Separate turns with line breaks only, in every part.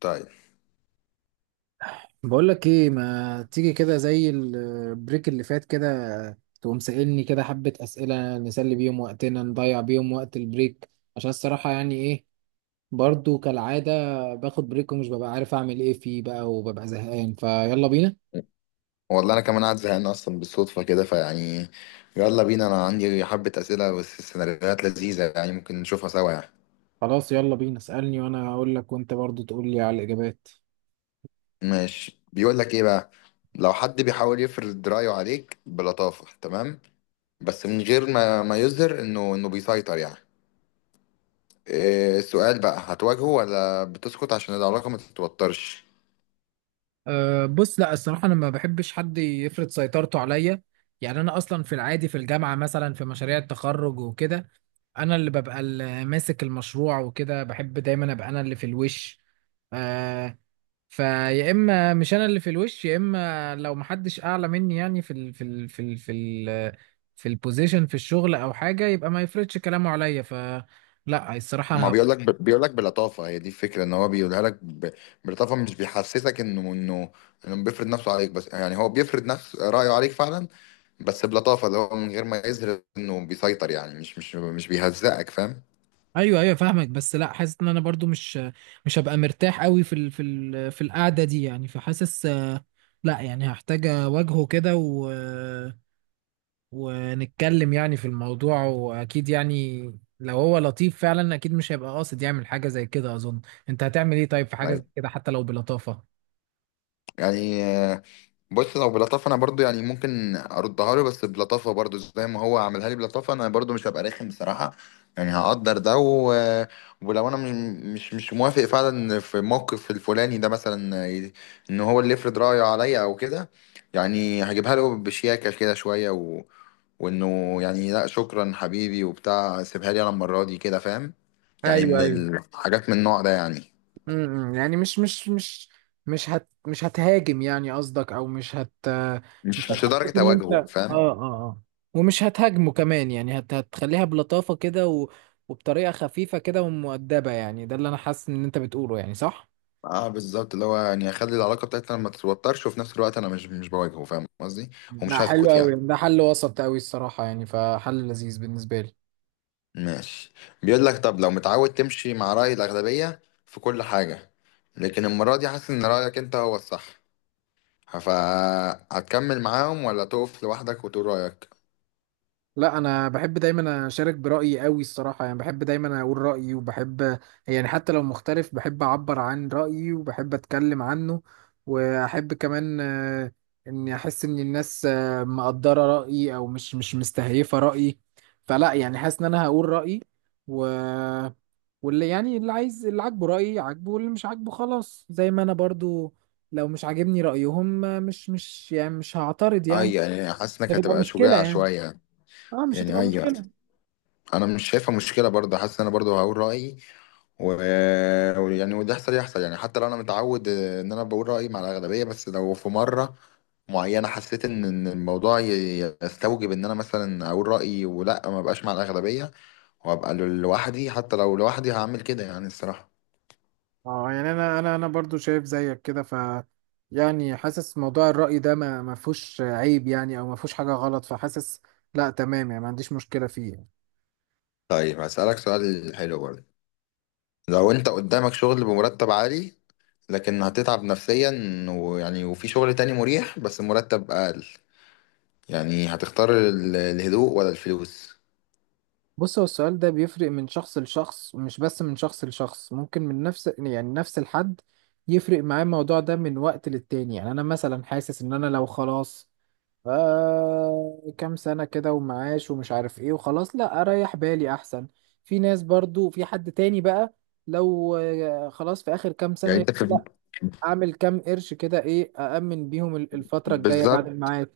طيب.
بقول لك ايه، ما تيجي كده زي البريك اللي فات كده، تقوم سائلني كده حبة أسئلة نسلي بيهم وقتنا، نضيع بيهم وقت البريك؟ عشان الصراحة ايه، برضو كالعادة باخد بريك ومش ببقى عارف أعمل ايه فيه بقى، وببقى زهقان. فيلا بينا.
والله انا كمان قاعد زهقان اصلا بالصدفه كده يلا بينا، انا عندي حبه اسئله بس، سيناريوهات لذيذه يعني ممكن نشوفها سوا يعني.
خلاص يلا بينا، اسألني وأنا هقول لك، وأنت برضو تقول لي على الإجابات.
ماشي، بيقول لك ايه بقى: لو حد بيحاول يفرض رايه عليك بلطافه، تمام، بس من غير ما يظهر انه بيسيطر يعني، إيه؟ السؤال بقى، هتواجهه ولا بتسكت عشان العلاقه ما تتوترش؟
أه بص، لا الصراحة أنا ما بحبش حد يفرض سيطرته عليا. أنا أصلا في العادي في الجامعة مثلا في مشاريع التخرج وكده، أنا اللي ببقى اللي ماسك المشروع وكده، بحب دايما أبقى أنا اللي في الوش. أه. فيا إما مش أنا اللي في الوش، يا إما لو محدش أعلى مني في البوزيشن في الشغل أو حاجة، يبقى ما يفرضش كلامه عليا، فلا
ما
الصراحة.
بيقول لك، بيقول لك بلطافه، هي دي الفكره، ان هو بيقولها لك بلطافه، مش بيحسسك انه بيفرض نفسه عليك، بس يعني هو بيفرض نفس رايه عليك فعلا، بس بلطافه، اللي هو من غير ما يظهر انه بيسيطر يعني مش بيهزقك، فاهم؟
ايوه ايوه فاهمك، بس لا حاسس ان انا برضو مش هبقى مرتاح قوي في في القعده دي، فحاسس لا، هحتاج اواجهه كده ونتكلم في الموضوع، واكيد لو هو لطيف فعلا، اكيد مش هيبقى قاصد يعمل حاجه زي كده، اظن. انت هتعمل ايه طيب في حاجه زي
أيوه.
كده حتى لو بلطافه؟
يعني بص، لو بلطافه انا برضو يعني ممكن اردها له بس بلطافه برضو، زي ما هو عملها لي بلطافه، انا برضو مش هبقى رخم بصراحه. يعني هقدر ده و... ولو انا مش موافق فعلا في الموقف الفلاني ده مثلا، ان هو اللي يفرض رايه عليا او كده، يعني هجيبها له بشياكه كده شويه و... وانه يعني لا شكرا حبيبي وبتاع، سيبها لي انا المره دي كده، فاهم؟ يعني
ايوه
من
ايوه.
الحاجات من النوع ده يعني.
امم امم. يعني مش مش مش مش هتهاجم قصدك، او مش
مش
هتحسسك
لدرجه
ان انت
اواجهه، فاهم؟
ومش هتهاجمه كمان، هتخليها بلطافة كده وبطريقة خفيفة كده ومؤدبة، ده اللي انا حاسس ان انت بتقوله، صح؟
اه بالظبط، اللي هو يعني اخلي العلاقه بتاعتنا ما تتوترش، وفي نفس الوقت انا مش بواجهه، فاهم قصدي؟
لا
ومش
حلو
هسكت يعني.
قوي، ده حل وسط قوي الصراحة، فحل لذيذ بالنسبة لي.
ماشي. بيقول لك: طب لو متعود تمشي مع راي الاغلبيه في كل حاجه، لكن المره دي حاسس ان رايك انت هو الصح، فهتكمل معاهم ولا تقف لوحدك وتقول رايك؟
لا انا بحب دايما اشارك برايي قوي الصراحه، بحب دايما اقول رايي، وبحب حتى لو مختلف بحب اعبر عن رايي، وبحب اتكلم عنه. واحب كمان اني احس ان الناس مقدره رايي، او مش مستهيفه رايي. فلا حاسس ان انا هقول رايي، و واللي يعني اللي عايز، اللي عاجبه رايي عاجبه، واللي مش عاجبه خلاص. زي ما انا برضو لو مش عاجبني رايهم مش هعترض يعني.
اي يعني، حاسس
مش
انك
هتبقى
هتبقى
مشكله
شجاع
يعني.
شويه.
اه مش
يعني
هتبقى
ايوه،
مشكله.
انا مش شايفها مشكله برضه، حاسس ان انا برضه هقول رايي و... ويعني وده يحصل يحصل، يعني حتى لو انا متعود ان انا بقول رايي مع الاغلبيه، بس لو في مره معينه حسيت ان إن الموضوع يستوجب ان انا مثلا اقول رايي ولا ما بقاش مع الاغلبيه، وابقى لوحدي، حتى لو لوحدي هعمل كده يعني الصراحه.
اه انا انا برضو شايف زيك كده، ف حاسس موضوع الرأي ده ما فيهوش عيب يعني، او ما فيهوش حاجة غلط، فحاسس لا تمام، ما عنديش مشكلة فيه يعني.
طيب، هسالك سؤال حلو برضه. لو انت قدامك شغل بمرتب عالي لكن هتتعب نفسيا، ويعني وفي شغل تاني مريح بس مرتب اقل، يعني هتختار الهدوء ولا الفلوس؟
بص، هو السؤال ده بيفرق من شخص لشخص، ومش بس من شخص لشخص، ممكن من نفس نفس الحد يفرق معاه الموضوع ده من وقت للتاني. يعني انا مثلا حاسس ان انا لو خلاص كام سنة كده ومعاش ومش عارف ايه وخلاص، لا اريح بالي احسن. في ناس برضو، في حد تاني بقى لو خلاص في اخر كام سنة،
يعني انت
يقول لا اعمل كام قرش كده، ايه، أأمن بيهم الفترة الجاية بعد
بالظبط.
المعاش.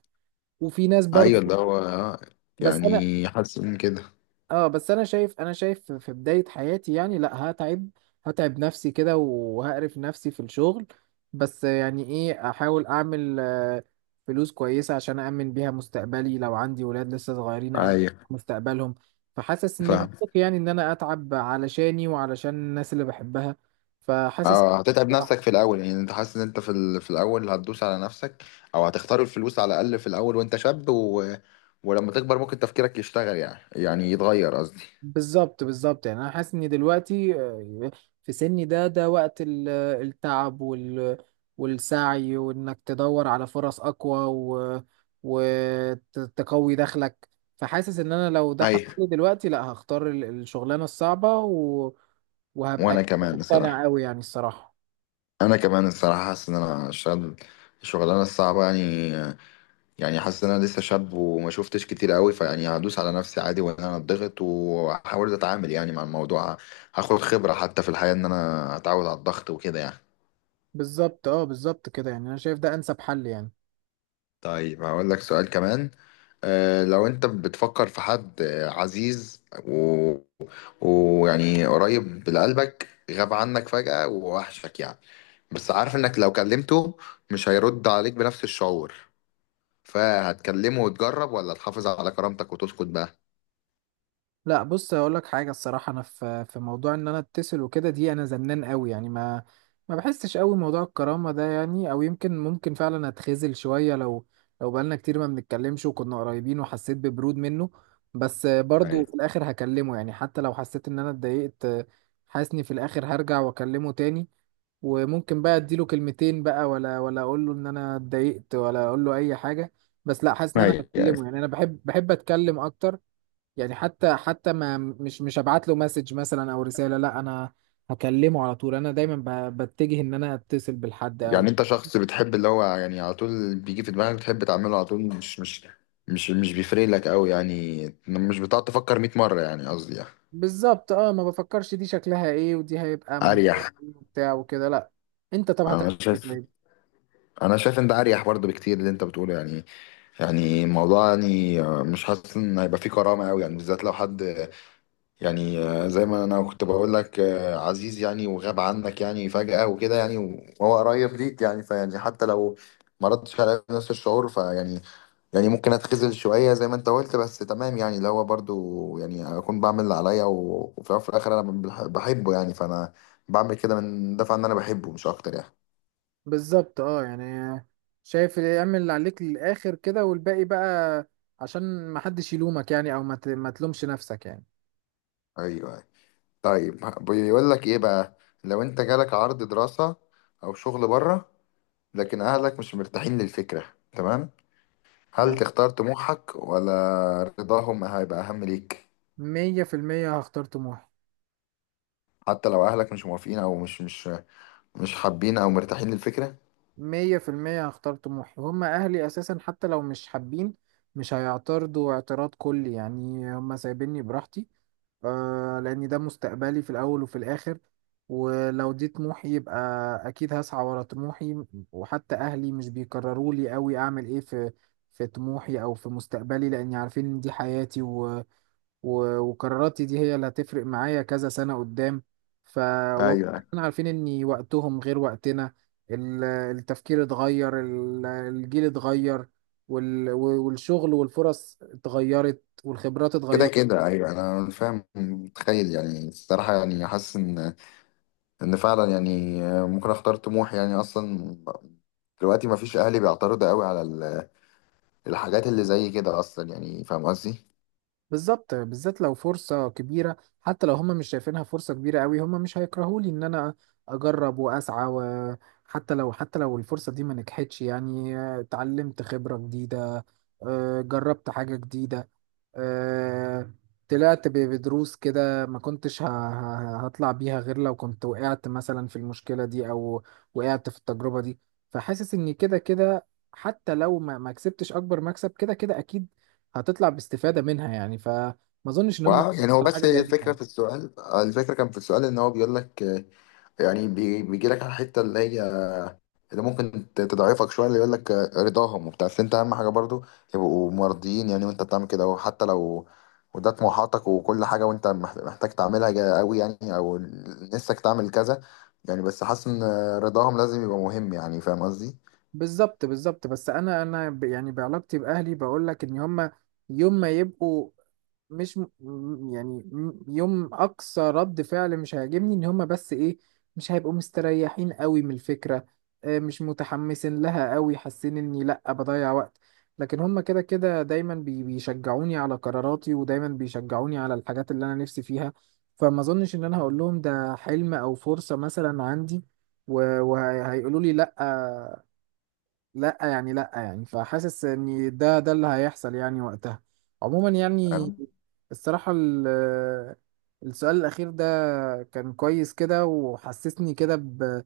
وفي ناس
ايوه،
برضو.
اللي هو
بس انا،
يعني حاسس ان كده.
اه بس انا شايف، انا شايف في بداية حياتي لا هتعب، هتعب نفسي كده وهقرف نفسي في الشغل، بس ايه، احاول اعمل فلوس كويسة عشان أأمن بيها مستقبلي، لو عندي ولاد لسه صغيرين أأمن
ايوه
مستقبلهم. فحاسس اني
فاهم.
منطقي ان انا اتعب علشاني وعلشان الناس اللي بحبها، فحاسس.
اه هتتعب نفسك في الاول، يعني انت حاسس ان انت في ال... في الاول هتدوس على نفسك، او هتختار الفلوس على الاقل في الاول وانت شاب و... ولما تكبر ممكن تفكيرك يشتغل، يعني يعني يتغير قصدي.
بالظبط بالظبط، انا حاسس ان دلوقتي في سني ده، ده وقت التعب والسعي، وانك تدور على فرص اقوى و وتقوي دخلك. فحاسس ان انا لو ده حصل
ايوه
لي دلوقتي، لا هختار الشغلانه الصعبه وهبقى
وانا كمان بصراحه،
مقتنع قوي، الصراحه.
انا كمان الصراحه حاسس ان انا اشتغل الشغلانه الصعبه يعني. يعني حاسس ان انا لسه شاب وما شفتش كتير قوي، فيعني هدوس على نفسي عادي وان انا اتضغط، وهحاول اتعامل يعني مع الموضوع، هاخد خبرة حتى في الحياة ان انا اتعود على الضغط وكده يعني.
بالظبط اه بالظبط كده، انا شايف ده انسب حل يعني.
طيب، هقول لك سؤال كمان. لو انت بتفكر في حد عزيز ويعني قريب لقلبك، غاب عنك فجأة ووحشك يعني، بس عارف انك لو كلمته مش هيرد عليك بنفس الشعور، فهتكلمه وتجرب ولا تحافظ على كرامتك وتسكت بقى؟
لا بص، اقول لك حاجه الصراحه، انا في في موضوع ان انا اتصل وكده دي، انا زنان قوي، ما بحسش قوي موضوع الكرامه ده يعني. او يمكن ممكن فعلا اتخذل شويه، لو بقالنا كتير ما بنتكلمش وكنا قريبين، وحسيت ببرود منه. بس برضه في
ايوه
الاخر هكلمه، حتى لو حسيت ان انا اتضايقت. حاسني في الاخر هرجع واكلمه تاني. وممكن بقى اديله كلمتين بقى، ولا اقول له ان انا اتضايقت، ولا اقول له اي حاجه. بس لا حاسس ان انا هكلمه.
ايوه.
يعني انا بحب اتكلم اكتر. يعني حتى حتى ما مش هبعت له مسج مثلا او رسالة، لا انا هكلمه على طول. انا دايما بتجه ان انا اتصل بالحد قوي.
يعني انت شخص بتحب اللي هو يعني على طول بيجي في دماغك بتحب تعمله على طول، مش بيفرق لك قوي يعني، مش بتقعد تفكر 100 مرة يعني قصدي يعني.
بالظبط، اه ما بفكرش دي شكلها ايه، ودي هيبقى منطقة
اريح.
ايه وبتاع وكده، لا. انت طب
انا
هتعمل ايه
شايف،
طيب؟
انا شايف انت اريح برضه بكتير اللي انت بتقوله يعني. يعني الموضوع يعني مش حاسس ان هيبقى فيه كرامة قوي يعني، بالذات لو حد يعني زي ما انا كنت بقول لك، عزيز يعني وغاب عنك يعني فجأة وكده يعني، وهو قريب ليك يعني، فيعني حتى لو ما ردش على نفس الشعور، فيعني يعني ممكن اتخذل شوية زي ما انت قلت، بس تمام يعني، اللي هو برضو يعني اكون بعمل اللي عليا، وفي الأول وفي الاخر انا بحبه يعني، فانا بعمل كده من دفع ان انا بحبه مش اكتر يعني.
بالظبط، اه شايف اعمل اللي عليك للاخر كده، والباقي بقى عشان ما حدش يلومك يعني، او ما تلومش نفسك يعني.
ايوه أيوة. طيب، بيقول لك ايه بقى: لو انت جالك عرض دراسة او شغل بره، لكن اهلك مش مرتاحين للفكرة، تمام، هل
تمام.
تختار طموحك ولا رضاهم هيبقى اهم ليك؟
مية في المية هختار طموحي.
حتى لو اهلك مش موافقين او مش حابين او مرتاحين للفكرة.
مية في المية هختار طموحي. هما أهلي أساسا حتى لو مش حابين، مش هيعترضوا اعتراض كلي، هما سايبيني براحتي. آه، لأن ده مستقبلي في الأول وفي الآخر، ولو دي طموحي، يبقى أكيد هسعى ورا طموحي. وحتى أهلي مش بيكرروا لي أوي أعمل إيه في في طموحي أو في مستقبلي، لأني عارفين إن دي حياتي، وقراراتي دي هي اللي هتفرق معايا كذا سنة قدام. ف
ايوه
احنا عارفين ان وقتهم غير وقتنا. التفكير اتغير، الجيل اتغير، والشغل والفرص اتغيرت والخبرات
كده
اتغيرت.
كده. ايوه انا فاهم متخيل يعني الصراحه، يعني حاسس ان ان فعلا يعني ممكن اختار طموح يعني. اصلا دلوقتي ما فيش اهلي بيعترضوا قوي على الحاجات اللي زي كده اصلا، يعني فاهم قصدي.
بالظبط، بالذات لو فرصة كبيرة. حتى لو هم مش شايفينها فرصة كبيرة قوي، هم مش هيكرهولي ان انا اجرب واسعى. وحتى لو حتى لو الفرصة دي ما نجحتش، اتعلمت خبرة جديدة، اه، جربت حاجة جديدة، آه، طلعت بدروس كده ما كنتش هطلع بيها غير لو كنت وقعت مثلا في المشكلة دي، أو وقعت في التجربة دي. فحاسس إن كده كده حتى لو ما كسبتش أكبر مكسب، كده كده أكيد هتطلع باستفادة منها، فما أظنش إن هم
واه يعني هو
على
بس
حاجة زي دي.
الفكره في السؤال، الفكره كان في السؤال ان هو بيقول لك يعني، بيجي لك على الحته اللي هي اللي ممكن تضعفك شويه، اللي يقول لك رضاهم وبتاع، بس انت اهم حاجه برضو يبقوا مرضيين يعني وانت بتعمل كده، وحتى لو وده طموحاتك وكل حاجه، وانت محتاج تعملها قوي يعني، او نفسك تعمل كذا يعني، بس حاسس ان رضاهم لازم يبقى مهم يعني، فاهم قصدي؟
بالظبط بالظبط. بس انا بعلاقتي باهلي بقول لك ان هم يوم ما يبقوا مش م... م- يعني م- يوم اقصى رد فعل مش هيعجبني ان هم بس ايه، مش هيبقوا مستريحين قوي من الفكره، مش متحمسين لها قوي، حاسين اني لا بضيع وقت. لكن هم كده كده دايما بيشجعوني على قراراتي، ودايما بيشجعوني على الحاجات اللي انا نفسي فيها. فما اظنش ان انا هقول لهم ده حلم او فرصه مثلا عندي، وهيقولوا لي لا. لا يعني لا يعني، فحاسس ان ده ده اللي هيحصل يعني وقتها. عموما يعني
أنا
الصراحة السؤال الأخير ده كان كويس كده، وحسسني كده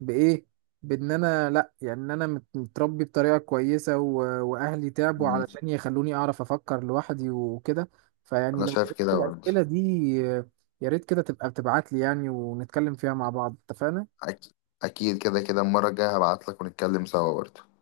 بإيه، بإن أنا لأ، إن أنا متربي بطريقة كويسة وأهلي تعبوا
مم.
علشان يخلوني أعرف أفكر لوحدي وكده. فيعني
أنا
لو
شايف
لقيت
كده برضه.
الأسئلة دي يا ريت كده تبقى بتبعت لي، ونتكلم فيها مع بعض، اتفقنا؟
أك- اكيد، كده كده المره الجايه هبعت لك ونتكلم سوا برضه.